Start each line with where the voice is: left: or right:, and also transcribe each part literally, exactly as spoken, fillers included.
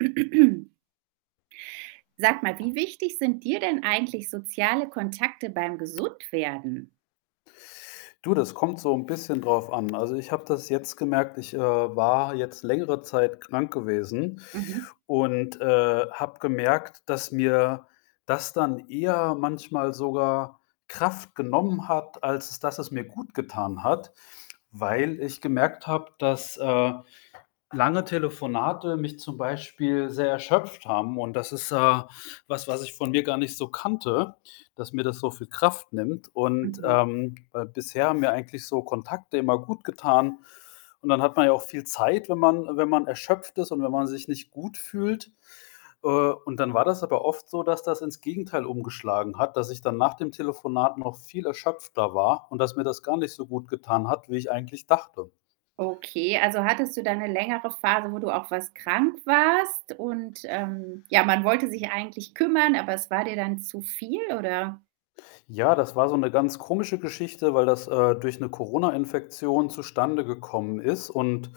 right: Sag mal, wie wichtig sind dir denn eigentlich soziale Kontakte beim Gesundwerden?
left: Du, das kommt so 'n bisschen drauf an. Also, ich habe das jetzt gemerkt, ich, äh, war jetzt längere Zeit krank gewesen
right: Mhm.
left: und, äh, habe gemerkt, dass mir das dann eher manchmal sogar Kraft genommen hat, als dass es mir gutgetan hat, weil ich gemerkt habe, dass, äh, lange Telefonate mich zum Beispiel sehr erschöpft haben. Und das ist, äh, was, was ich von mir gar nicht so kannte, dass mir das so viel Kraft nimmt. Und,
right: Mhm.
left: ähm, äh, bisher haben mir eigentlich so Kontakte immer gutgetan. Und dann hat man ja auch viel Zeit, wenn man wenn man erschöpft ist und wenn man sich nicht gut fühlt. Äh, und dann war das aber oft so, dass das ins Gegenteil umgeschlagen hat, dass ich dann nach dem Telefonat noch viel erschöpfter war und dass mir das gar nicht so gutgetan hat, wie ich eigentlich dachte.
right: Okay. Also, hattest du da 'ne längere Phase, wo du auch was krank warst und, ähm, ja, man wollte sich eigentlich kümmern, aber es war dir dann zu viel, oder?
left: Ja, das war so 'ne ganz komische Geschichte, weil das, äh, durch 'ne Corona-Infektion zustande gekommen ist. Und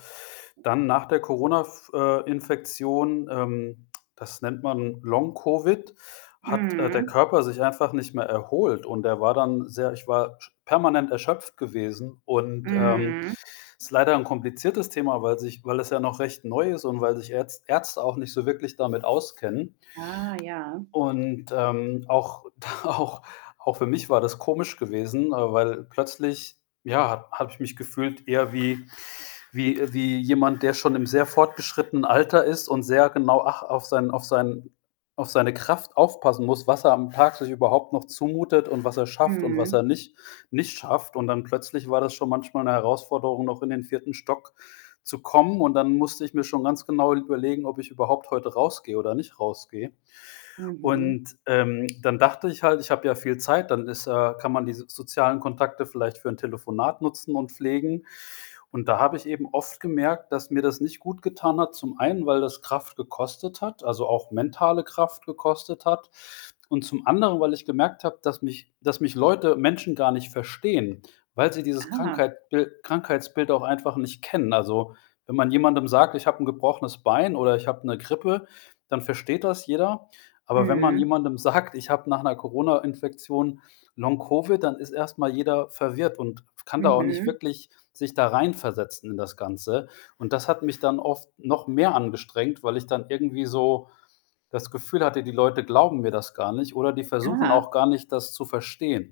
left: dann nach der Corona f äh, Infektion, ähm, das nennt man Long-Covid, hat, äh, der
right: Mhm.
left: Körper sich einfach nicht mehr erholt. Und er war dann sehr ich war sch permanent erschöpft gewesen. Und, ähm,
right: Mhm.
left: ist leider 'n kompliziertes Thema, weil sich weil es ja noch recht neu ist und weil sich Ärz Ärzte auch nicht so wirklich damit auskennen.
right: Ah ja.
left: Und, ähm, auch auch auch für mich war das komisch gewesen, äh, weil plötzlich, ja, ha habe ich mich gefühlt eher wie wie wie jemand, der schon im sehr fortgeschrittenen Alter ist und sehr genau ach auf sein auf sein auf seine Kraft aufpassen muss, was er am Tag sich überhaupt noch zumutet und was er schafft und was er
right: Mhm.
left: nicht nicht schafft. Und dann plötzlich war das schon manchmal 'ne Herausforderung, noch in den vierten Stock zu kommen. Und dann musste ich mir schon ganz genau überlegen, ob ich überhaupt heute rausgehe oder nicht rausgehe.
right: Mhm.
left: Und, ähm, dann dachte ich halt, ich habe ja viel Zeit, dann ist, äh kann man diese sozialen Kontakte vielleicht für 'n Telefonat nutzen und pflegen. Und da habe ich eben oft gemerkt, dass mir das nicht gutgetan hat. Zum einen, weil das Kraft gekostet hat, also, auch mentale Kraft gekostet hat. Und zum anderen, weil ich gemerkt habe, dass mich dass mich Leute, Menschen gar nicht verstehen, weil sie dieses
right: Ah.
left: Krankheitbil Krankheitsbild auch einfach nicht kennen. Also, wenn man jemandem sagt: „Ich habe 'n gebrochenes Bein“, oder „Ich habe 'ne Grippe“, dann versteht das jeder. Aber wenn man
right: Mhm.
left: jemandem sagt: „Ich habe nach 'ner Corona-Infektion Long-Covid“, dann ist erst mal jeder verwirrt und kann da auch nicht
right: Mhm.
left: wirklich sich da reinversetzen in das Ganze. Und das hat mich dann oft noch mehr angestrengt, weil ich dann irgendwie so das Gefühl hatte, die Leute glauben mir das gar nicht oder die versuchen auch
right: Ah.
left: gar nicht, das zu verstehen.